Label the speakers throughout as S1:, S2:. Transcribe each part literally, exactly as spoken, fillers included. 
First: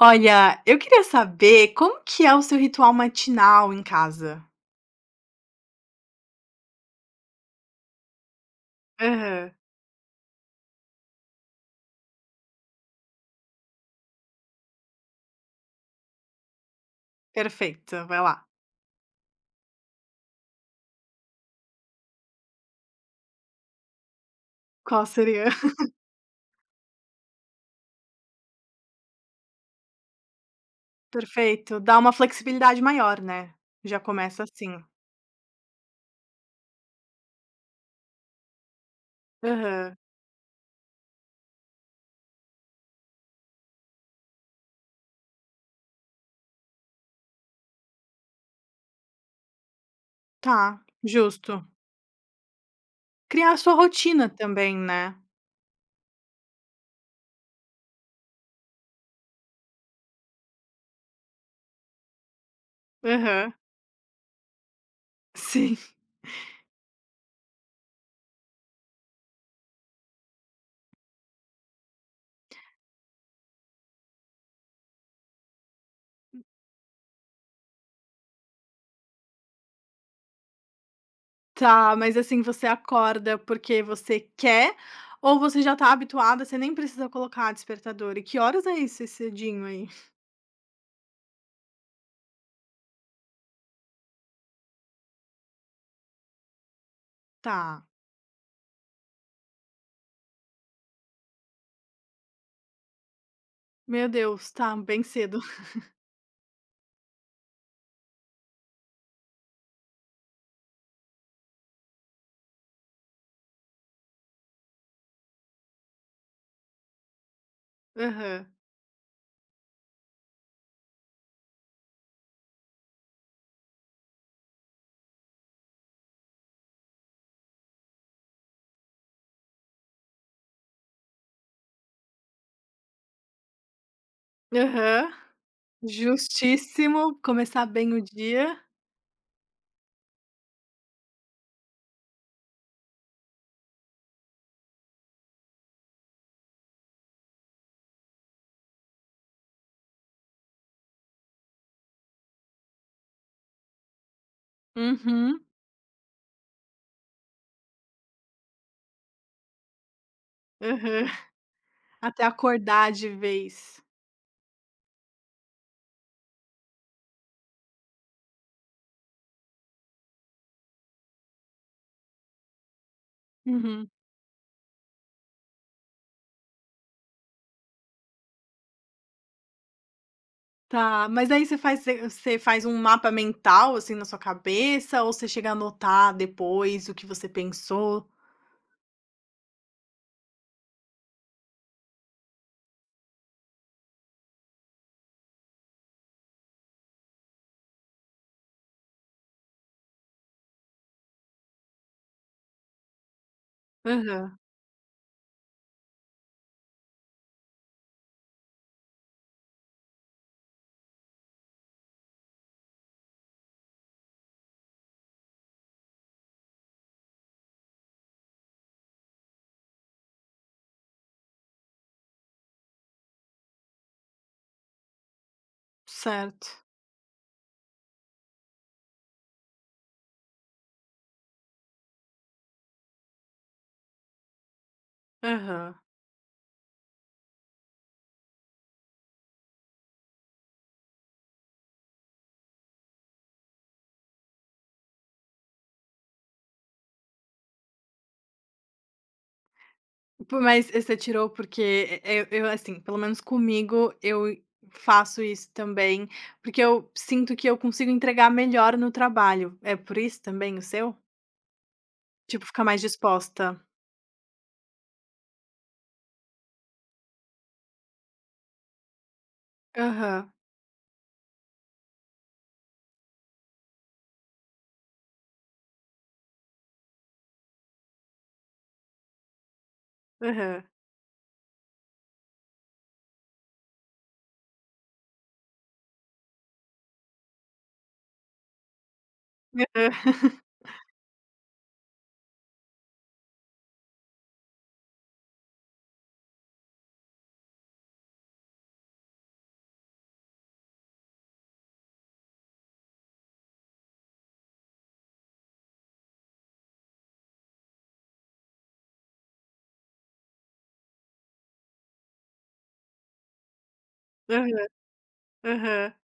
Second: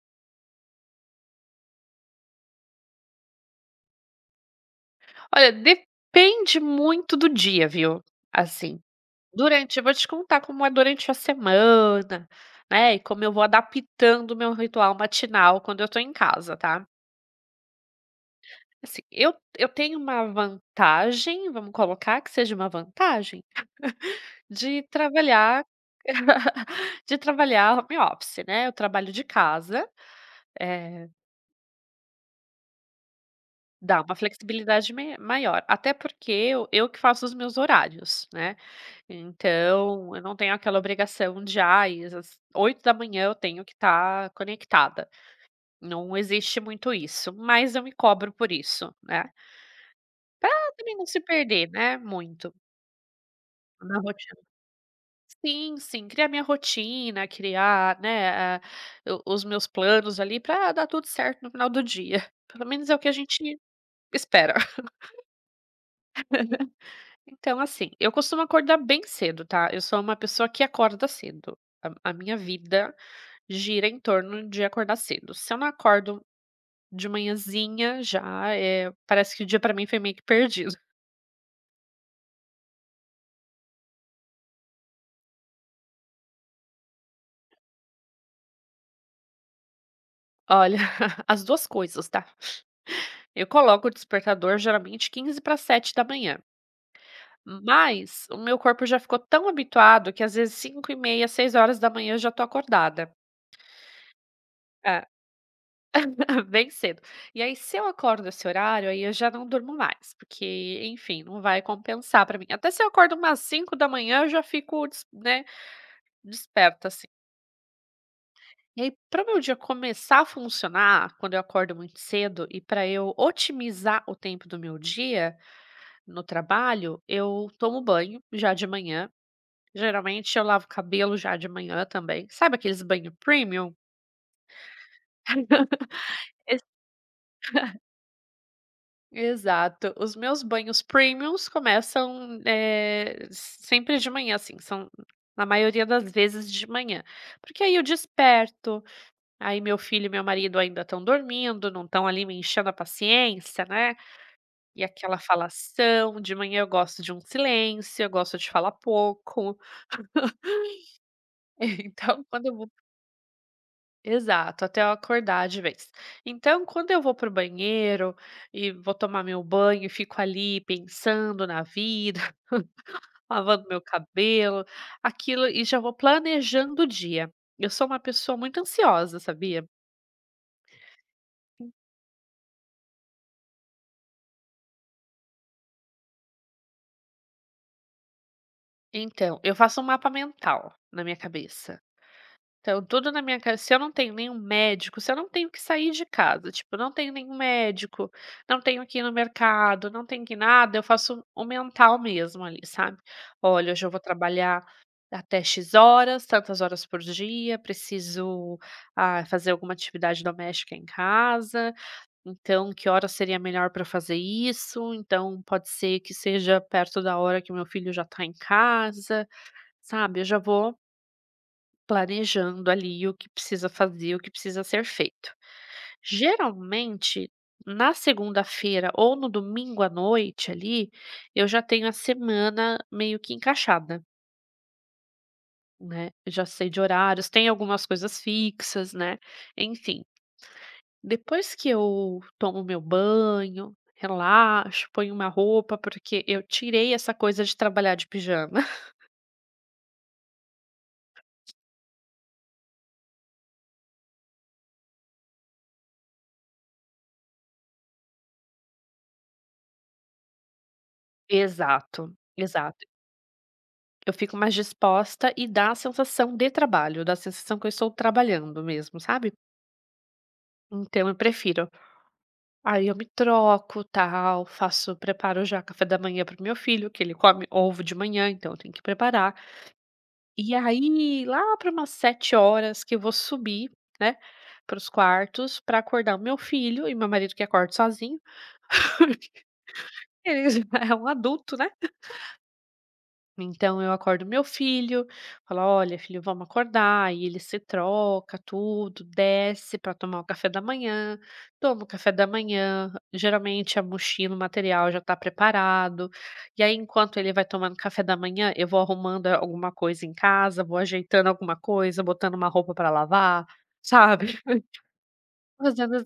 S1: Olha, eu queria saber como que é o seu ritual matinal em casa?
S2: Olha, depende muito do dia, viu. Assim,
S1: Aham,
S2: durante eu vou te contar como é durante a semana, né, e como eu vou adaptando o meu ritual matinal quando eu tô em casa, tá.
S1: perfeito, vai lá.
S2: Assim, eu eu tenho uma vantagem, vamos colocar que seja uma vantagem, de
S1: Qual seria?
S2: trabalhar de trabalhar home office, né, eu trabalho de casa, eh
S1: Perfeito, dá uma flexibilidade maior, né, já
S2: Dá uma
S1: começa assim.
S2: flexibilidade me maior, até porque eu eu que faço os meus horários, né.
S1: Aham,
S2: Então, eu não tenho aquela obrigação de: "Ai, às oito da manhã eu tenho que estar conectada". Não existe muito isso, mas eu me cobro por isso, né. Pra
S1: tá,
S2: também não se
S1: justo.
S2: perder, né, muito
S1: Criar a sua
S2: na
S1: rotina
S2: rotina.
S1: também, né.
S2: Sim, sim, criar minha rotina, criar, né, eh, o os meus planos ali para dar tudo certo no final do dia. Pelo menos é o que a
S1: Aham,
S2: gente espera.
S1: sim.
S2: Então, assim, eu costumo acordar bem cedo, tá? Eu sou uma pessoa que acorda cedo. A, a minha vida gira em torno de acordar cedo. Se eu não acordo de manhãzinha, já é, parece que o dia pra mim foi meio que perdido.
S1: Tá, mas assim, você acorda porque você quer ou você já tá habituada, você nem precisa colocar despertador? E que horas é isso, esse cedinho aí?
S2: Olha, as duas coisas, tá? Eu coloco o despertador geralmente quinze para sete da manhã.
S1: Tá,
S2: Mas o meu corpo já ficou tão habituado que às vezes cinco e meia, seis horas da manhã eu já tô acordada.
S1: meu Deus, tá, bem
S2: É,
S1: cedo.
S2: bem cedo. E aí, se eu acordo esse horário, aí eu já não durmo mais, porque, enfim, não vai compensar pra mim. Até se eu acordo umas cinco da manhã, eu já fico, des né, desperta, assim.
S1: Aham.
S2: E aí, para o meu dia começar a funcionar, quando eu acordo muito cedo, e para eu otimizar o tempo do meu dia no trabalho, eu tomo banho já de manhã. Geralmente eu lavo o cabelo já de manhã também. Sabe aqueles banho premium?
S1: Aham, justíssimo, começar bem o dia.
S2: Exato. Os meus banhos premiums começam, eh, sempre de manhã, assim, são na maioria das vezes de manhã, porque aí eu desperto, aí meu filho e meu marido ainda estão dormindo, não estão ali me enchendo a paciência, né, e aquela
S1: Uhum,
S2: falação. De manhã eu gosto de um silêncio, eu gosto de falar pouco.
S1: aham, até
S2: Então quando eu
S1: acordar de vez.
S2: Exato, até eu acordar de vez. Então, quando eu vou pro banheiro e vou tomar meu banho e fico ali pensando na vida, lavando meu
S1: Uhum.
S2: cabelo, aquilo, e já vou planejando o dia. Eu sou uma pessoa muito ansiosa, sabia?
S1: Tá, mas aí você faz você faz um mapa mental, assim, na sua cabeça ou você chega a anotar depois o que você pensou?
S2: Então, eu faço um mapa mental na minha cabeça. Então, tudo na minha casa se eu não tenho nenhum médico, se eu não tenho que sair de casa, tipo, não tenho nenhum médico, não tenho que ir no mercado, não tenho que ir nada, eu faço o mental mesmo ali, sabe. Olha, hoje eu vou
S1: Aham,
S2: trabalhar até "X" horas, tantas horas por dia, preciso, ah, fazer alguma atividade doméstica em casa, então que hora seria melhor para fazer isso? Então pode ser que seja perto da hora que meu filho já está em casa, sabe. Eu já vou Planejando ali o que precisa fazer, o que precisa ser feito.
S1: certo.
S2: Geralmente, na segunda-feira ou no domingo à noite ali, eu já tenho a semana meio que encaixada,
S1: Aham.
S2: né. Eu já sei de horários, tem algumas coisas fixas, né. Enfim, depois que eu tomo meu banho, relaxo, ponho uma roupa, porque eu tirei essa coisa de trabalhar de pijama.
S1: Po, mas você tirou porque e eu assim, pelo menos comigo, eu faço isso também, porque eu sinto que eu consigo entregar melhor no trabalho. É por isso também o seu?
S2: Exato,
S1: Tipo, ficar mais
S2: exato.
S1: disposta.
S2: Eu fico mais disposta e dá a sensação de trabalho, dá a sensação que eu estou trabalhando mesmo, sabe.
S1: Aham,
S2: Então eu prefiro. Aí eu me troco, tal, faço preparo já café da manhã para o meu filho, que ele come ovo de manhã, então eu tenho que preparar. E
S1: aham,
S2: aí lá para umas sete horas que eu vou subir, né, para os quartos para acordar o meu filho e meu marido que acorda sozinho.
S1: aham,
S2: Ele já é um adulto, né. Então eu acordo meu filho, falo: "Olha, filho, vamos acordar". e ele se troca, tudo, desce para tomar o café da manhã, toma o café da manhã. Geralmente a mochila, o material já está preparado. E aí, enquanto ele vai tomando café da manhã, eu vou arrumando eh, alguma coisa em casa, vou ajeitando alguma coisa, botando uma roupa para lavar, sabe?
S1: aham, aham.
S2: Fazendo as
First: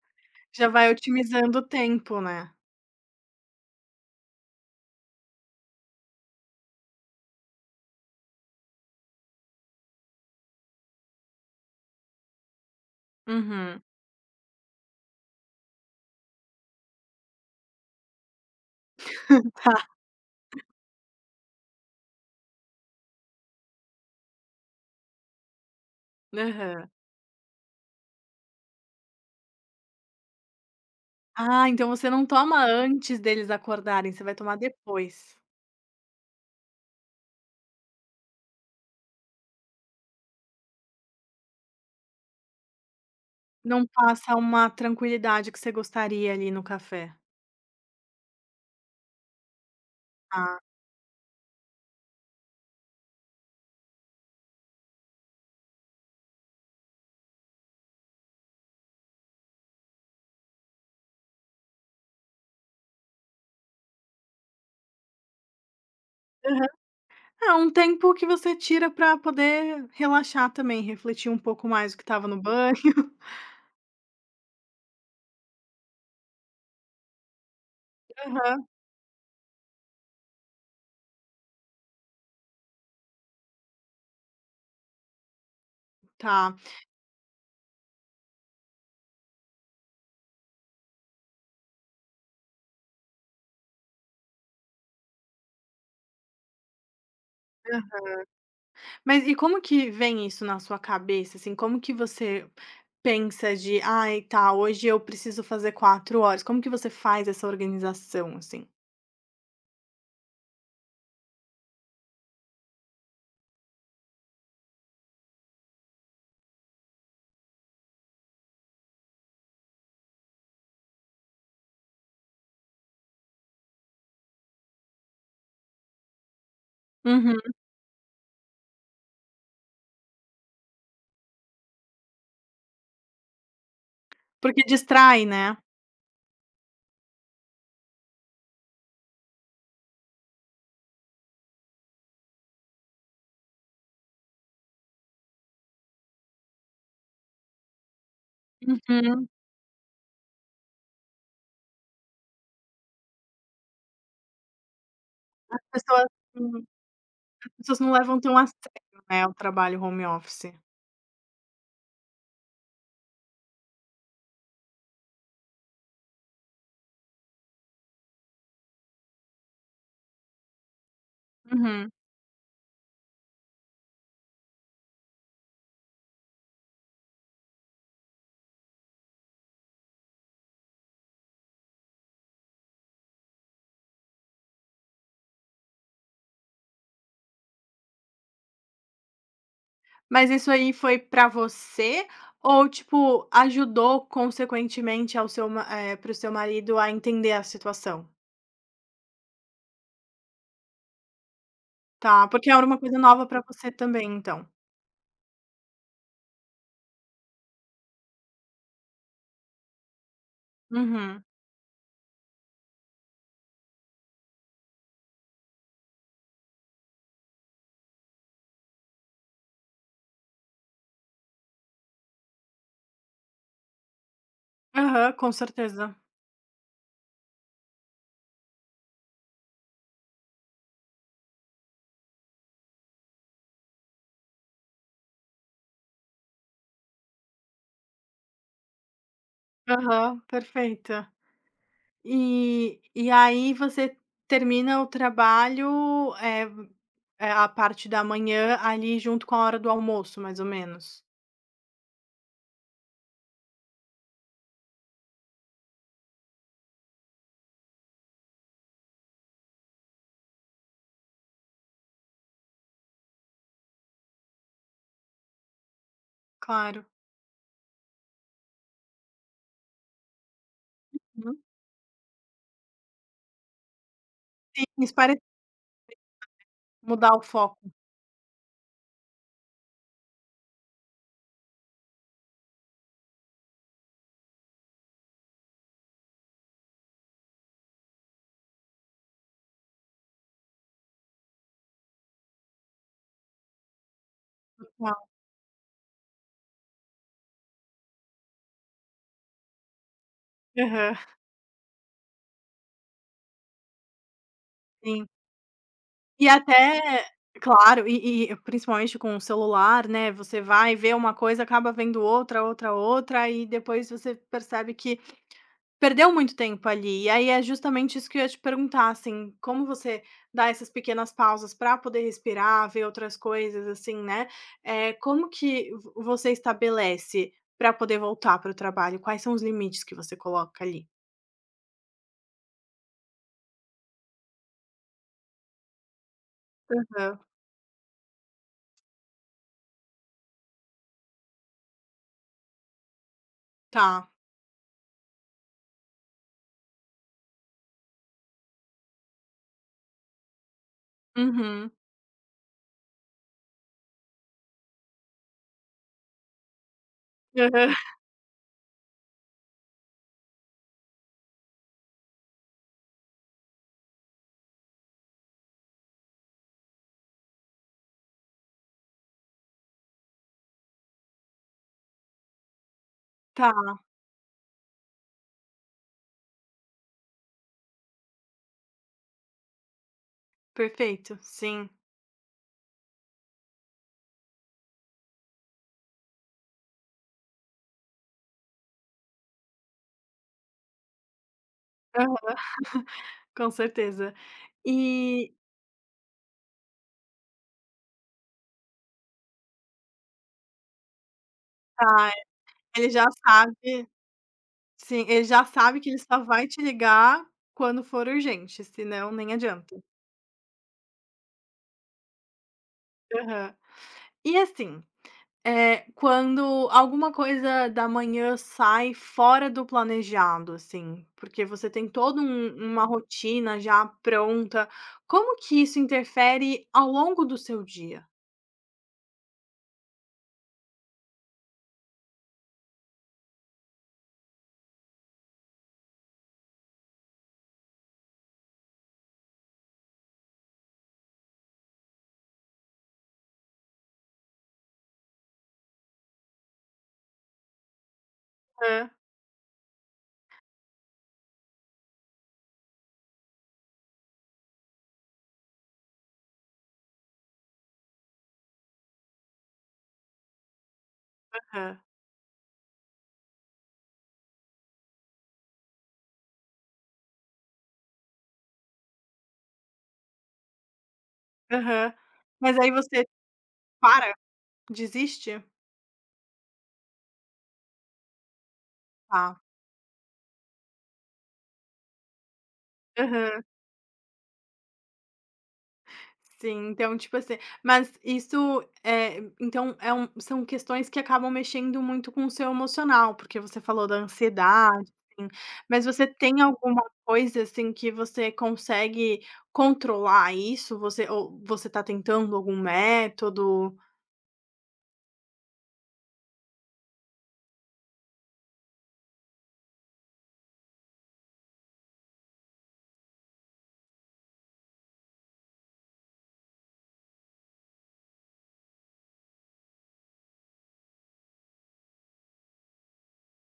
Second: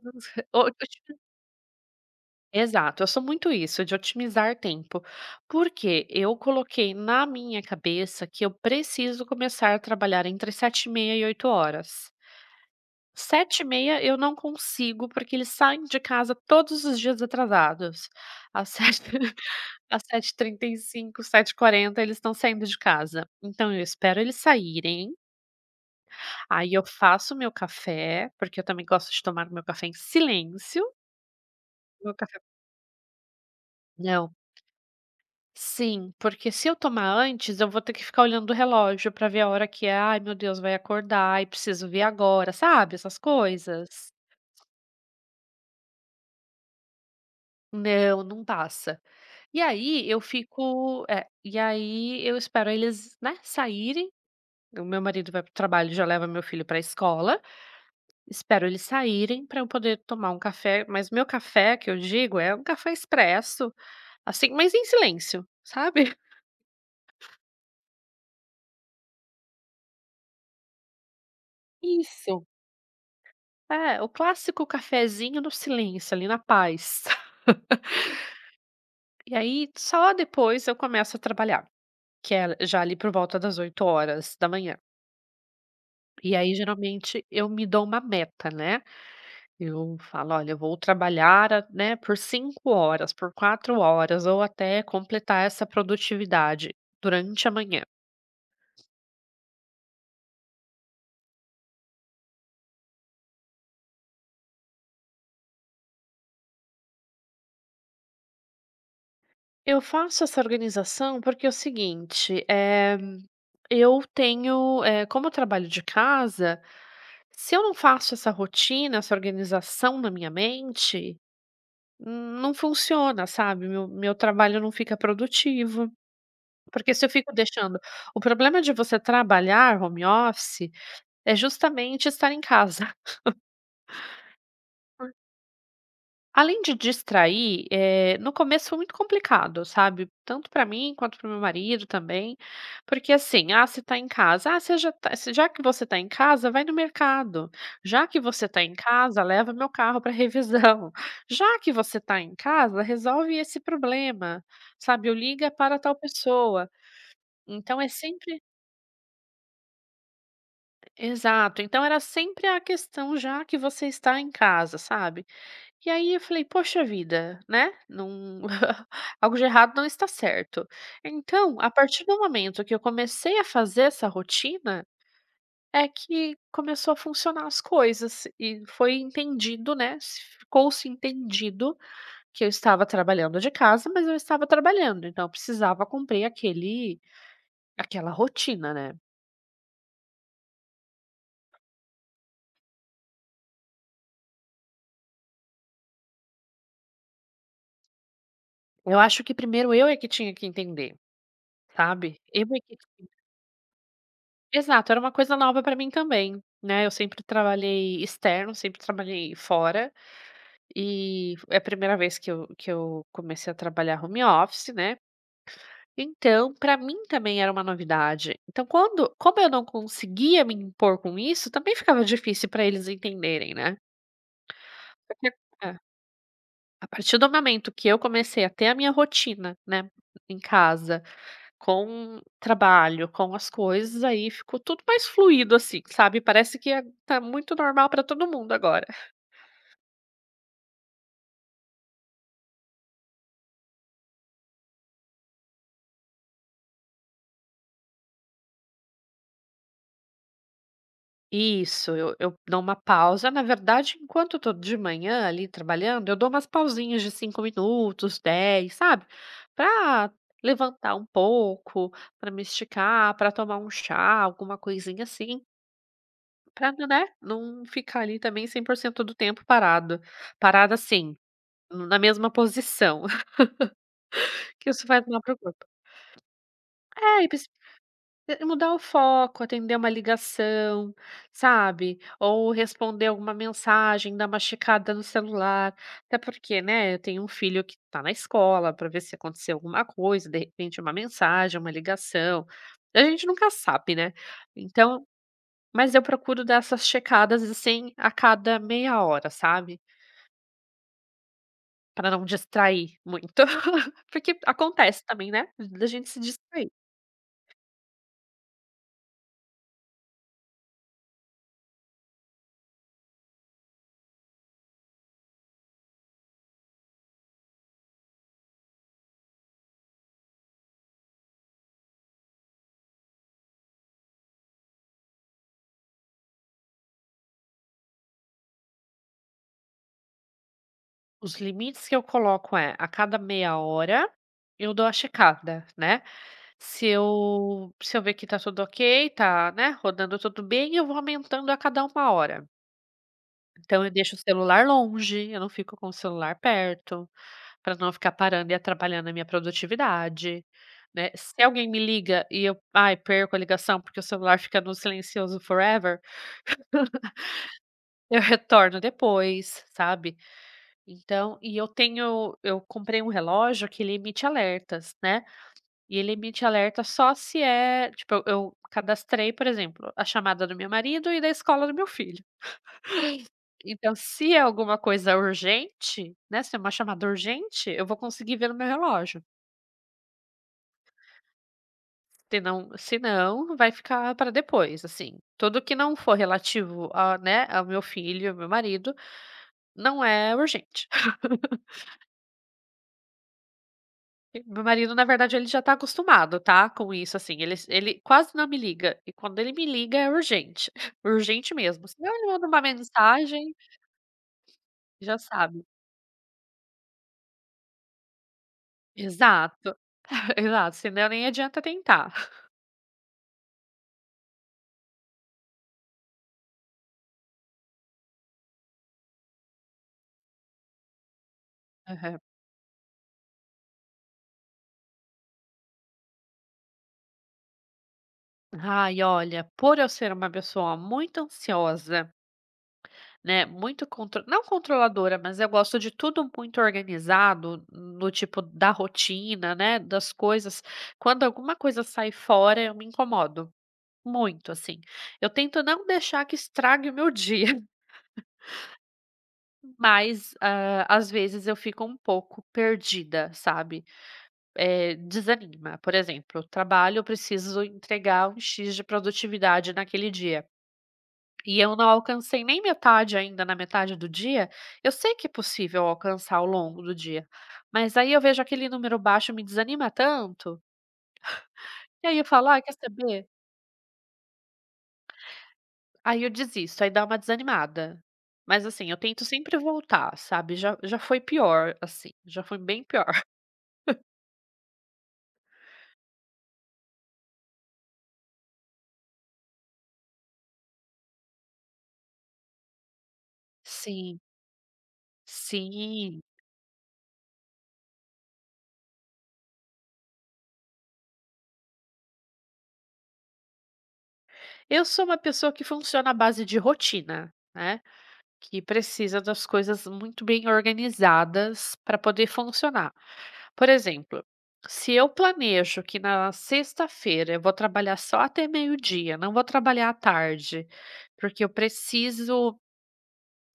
S1: Já vai
S2: as
S1: otimizando o tempo, né.
S2: Exato, eu sou muito isso, de otimizar tempo, porque eu coloquei na minha cabeça que eu preciso começar a trabalhar entre sete e meia e oito horas. Sete e
S1: Uhum.
S2: meia eu não consigo, porque eles saem de casa todos os dias atrasados. Às sete,
S1: Tá.
S2: às sete e trinta e cinco, sete e quarenta eles estão saindo de casa. Então eu espero eles saírem, aí eu
S1: Aham.
S2: faço meu café, porque eu também gosto de tomar meu café em silêncio,
S1: Ah, então você
S2: meu
S1: não
S2: café
S1: toma antes deles acordarem, você vai
S2: não
S1: tomar depois.
S2: Sim, porque se eu tomar antes, eu vou ter que ficar olhando o relógio para ver a hora que é. "Ai, meu Deus, vai acordar e preciso ver agora", sabe, essas
S1: Não
S2: coisas.
S1: passa uma tranquilidade que você gostaria ali no café.
S2: Não, não passa. E aí eu
S1: Ah,
S2: fico é, e aí eu espero eles, né, saírem. O meu marido vai para o trabalho e já leva meu filho para a escola. Espero eles saírem para eu poder tomar um café, mas meu café que eu digo é um café expresso, assim, mas em silêncio, sabe?
S1: aham. É um tempo que você tira pra poder relaxar também, refletir um pouco mais o que estava no
S2: Isso.
S1: banho.
S2: É, o clássico cafezinho no silêncio, ali na paz.
S1: Aham,
S2: E aí, só depois eu começo a trabalhar, que é já ali por volta das oito horas da manhã. E aí,
S1: tá.
S2: geralmente, eu me dou uma meta, né. Eu falo: "Olha, eu vou trabalhar a né, por cinco horas, por quatro horas ou até completar essa produtividade durante a manhã".
S1: Mas e como que vem isso na sua cabeça, assim, como que você pensa de: "Ai, tá, hoje eu preciso fazer quatro horas", como que você faz essa organização, assim?
S2: Eu faço essa organização porque é o seguinte, eh, eu tenho, eh, como eu trabalho de casa, se eu não faço essa rotina, essa organização na minha mente, hum, não funciona, sabe? Meu, meu trabalho não fica produtivo. Porque se eu fico
S1: Uhum.
S2: deixando. O problema de você trabalhar home office é justamente estar em casa.
S1: Porque distrai, né.
S2: Além de distrair, eh, no começo foi muito complicado, sabe, tanto para mim quanto para meu marido também, porque assim, ah, você tá em casa, ah, você já tá se já que você tá em casa, vai no mercado, já que você tá em casa,
S1: Uhum.
S2: leva meu carro para revisão, já que você tá em casa, resolve esse problema, sabe, ou liga
S1: As
S2: para tal
S1: pessoas hum,
S2: pessoa.
S1: as pessoas
S2: Então é
S1: não levam tão
S2: sempre
S1: a sério, né, o trabalho home office.
S2: exato, então era sempre a questão já que você está em casa, sabe. E aí eu falei: "Poxa vida, né, não algo de errado não está certo". Então, a
S1: Uhum.
S2: partir do momento que eu comecei a fazer essa rotina, é que começou a funcionar as coisas e foi entendido, né, se ficou-se entendido que eu estava trabalhando de casa, mas eu estava trabalhando, então eu precisava cumprir aquele aquela rotina, né.
S1: Mas isso aí foi pra você ou, tipo, ajudou consequentemente ao seu eh, para o seu marido a entender a situação?
S2: Eu acho que primeiro eu é que tinha que entender, sabe.
S1: Tá,
S2: Eu
S1: porque
S2: é
S1: era uma
S2: que
S1: coisa nova pra você também, então.
S2: Exato, era uma coisa nova pra mim também, né, eu sempre trabalhei externo, sempre trabalhei fora,
S1: Uhum.
S2: e é a primeira vez que eu que eu comecei a trabalhar home office, né, então pra mim também era uma novidade. Então quando como eu não conseguia me impor com isso, também ficava difícil pra eles entenderem, né.
S1: Aham, com
S2: Porque é,
S1: certeza.
S2: a partir do momento que eu comecei a ter a minha rotina, né, em casa Com trabalho, com as coisas, aí ficou tudo mais fluido, assim, sabe, parece que é tá muito normal para todo mundo agora.
S1: Aham, perfeita. E e aí você termina o trabalho, é eh, a parte da manhã ali junto com a hora do almoço, mais ou menos?
S2: Isso, eu eu dou uma pausa, na verdade, enquanto eu tô de manhã ali trabalhando, eu dou umas pausinhas de cinco minutos, dez, sabe, pra levantar um pouco, pra me esticar, pra tomar um chá, alguma coisinha assim, pra
S1: Claro.
S2: não, né, não ficar ali também cem por cento do tempo parado. Parada assim,
S1: Uhum.
S2: na mesma posição,
S1: Sim,
S2: que isso
S1: isso
S2: faz
S1: parece
S2: mal pro corpo.
S1: mudar o
S2: É, e precisa
S1: foco,
S2: mudar o foco, atender uma ligação, sabe, ou responder alguma mensagem, dar uma checada no celular, até porque, né, eu tenho um filho que está na escola para ver se aconteceu alguma coisa, de repente uma mensagem, uma ligação, a gente nunca sabe, né. Então
S1: claro.
S2: mas eu procuro dar essas checadas, assim, a cada meia hora, sabe,
S1: Aham,
S2: para não distrair muito, porque acontece
S1: sim.
S2: também, né, da gente se
S1: E
S2: distrair.
S1: até claro, e e principalmente com o celular, né, você vai ver uma coisa, acaba vendo outra, outra, outra, e depois você percebe que perdeu muito tempo ali, e aí é justamente isso que eu ia te perguntar, assim, como você dá essas pequenas pausas para poder respirar, ver outras coisas, assim, né, eh, como que vo você estabelece para poder voltar para o trabalho? Quais são os limites que você coloca ali?
S2: Os limites que eu coloco é, a cada meia hora eu dou a checada, né. Se
S1: Aham.
S2: eu se eu ver que tá tudo ok, tá, né, rodando tudo bem, eu vou aumentando a cada uma hora. Então eu
S1: Tá.
S2: deixo o celular longe, eu não fico com o celular perto, para não ficar parando e atrapalhando a minha produtividade, né. Se
S1: Uhum.
S2: alguém
S1: Aham.
S2: me liga e eu, ai, perco a ligação porque o celular fica no silencioso forever, eu retorno depois, sabe. Então e eu tenho eu comprei um relógio que ele emite alertas, né, e ele emite alerta só se é tipo, eu eu cadastrei, por exemplo, a chamada do meu marido e da escola do meu filho.
S1: Tá,
S2: Então se é alguma coisa urgente, né, se é uma chamada urgente, eu vou conseguir ver no meu relógio.
S1: perfeito. Sim.
S2: Se não se não, vai ficar para depois, assim. Tudo que não for relativo a, né, ao meu filho, ao meu marido, não é urgente.
S1: Aham. Com certeza.
S2: E meu marido, na
S1: E
S2: verdade, ele já tá acostumado, tá, com isso, assim, ele ele quase não me liga, e quando ele me liga é urgente, urgente mesmo,
S1: tá,
S2: senão ele manda uma
S1: ele já
S2: mensagem,
S1: sabe sim,
S2: já
S1: ele já
S2: sabe.
S1: sabe que ele só vai te ligar quando for urgente, senão nem adianta.
S2: Exato, exato, senão nem adianta tentar.
S1: Aham. E assim, eh, quando alguma coisa da manhã sai fora do planejado, assim, porque você tem
S2: Aham.
S1: toda um uma rotina já pronta, como que isso interfere ao longo do seu dia?
S2: Ai, olha, por eu ser uma pessoa muito ansiosa, né, muito contro não controladora, mas eu gosto de tudo muito organizado, no tipo da rotina, né, das coisas, quando alguma coisa sai fora eu me incomodo. Muito, assim. Eu tento não deixar que estrague o meu dia,
S1: Hã,
S2: mas, hã, às vezes eu fico um pouco perdida, sabe. Eh, desanima. Por exemplo, trabalho, eu preciso entregar um "x" de produtividade naquele dia, e eu
S1: aham,
S2: não alcancei nem metade ainda na metade do dia, eu sei que é possível alcançar ao longo do dia, mas aí eu vejo aquele número baixo, me desanima tanto,
S1: aham.
S2: e aí eu falo:
S1: Mas
S2: "Ai,
S1: aí
S2: quer
S1: você
S2: saber?"
S1: para? Desiste?
S2: Aí eu desisto, aí dá uma desanimada. Mas assim, eu tento
S1: Tá.
S2: sempre voltar, sabe, já já foi pior, assim, já foi bem pior.
S1: Sim, então, tipo assim mas isso, é então é um são questões que acabam mexendo muito com o seu emocional, porque você falou da
S2: Sim,
S1: ansiedade, assim, mas você
S2: sim.
S1: tem alguma coisa, assim, que você consegue controlar isso? Você ou você tá tentando algum método?
S2: Eu sou uma pessoa que funciona à base de rotina, né, que precisa das coisas muito bem organizadas para poder funcionar. Por exemplo, se eu planejo que na sexta-feira eu vou trabalhar só até meio-dia, não vou trabalhar à tarde, porque eu preciso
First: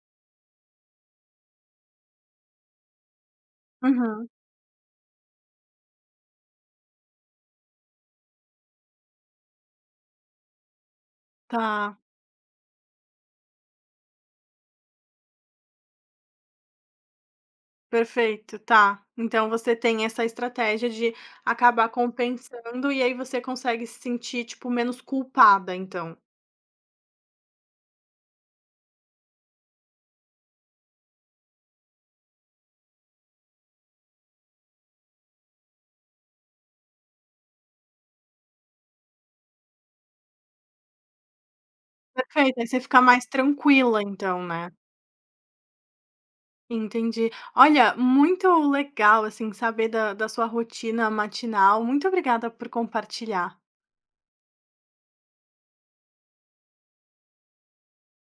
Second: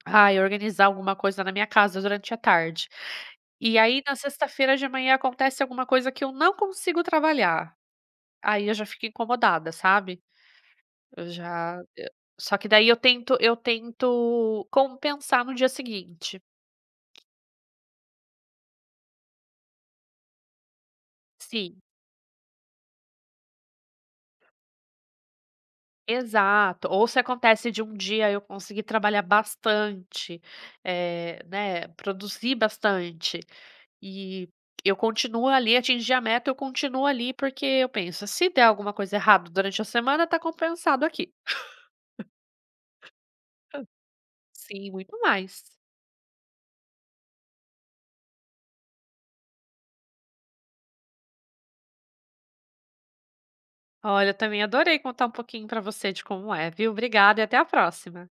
S2: Ai, organizar alguma coisa na minha casa durante a tarde. E aí na
S1: Uhum.
S2: sexta-feira de manhã acontece alguma coisa que eu não consigo trabalhar, aí eu já fico incomodada, sabe. Eu já
S1: Tá,
S2: eu só que daí eu tento eu tento compensar no dia seguinte.
S1: perfeito, tá. Então você tem essa estratégia de
S2: Sim,
S1: acabar compensando e aí você consegue se sentir, tipo, menos culpada, então?
S2: exato. Ou se acontece de um dia eu conseguir trabalhar bastante, eh, né, produzir bastante, E eu continuo ali, atingi a meta, eu continuo ali, porque eu penso: "Se der alguma coisa errada durante a semana, tá compensado aqui".
S1: Perfeito, aí você fica mais tranquila então, né.
S2: Sim, muito mais.
S1: Entendi. Olha, muito legal, assim, saber da da sua rotina matinal. Muito obrigada por compartilhar.
S2: Olha, eu também adorei contar um pouquinho pra você de como é, viu. Obrigada e até a próxima.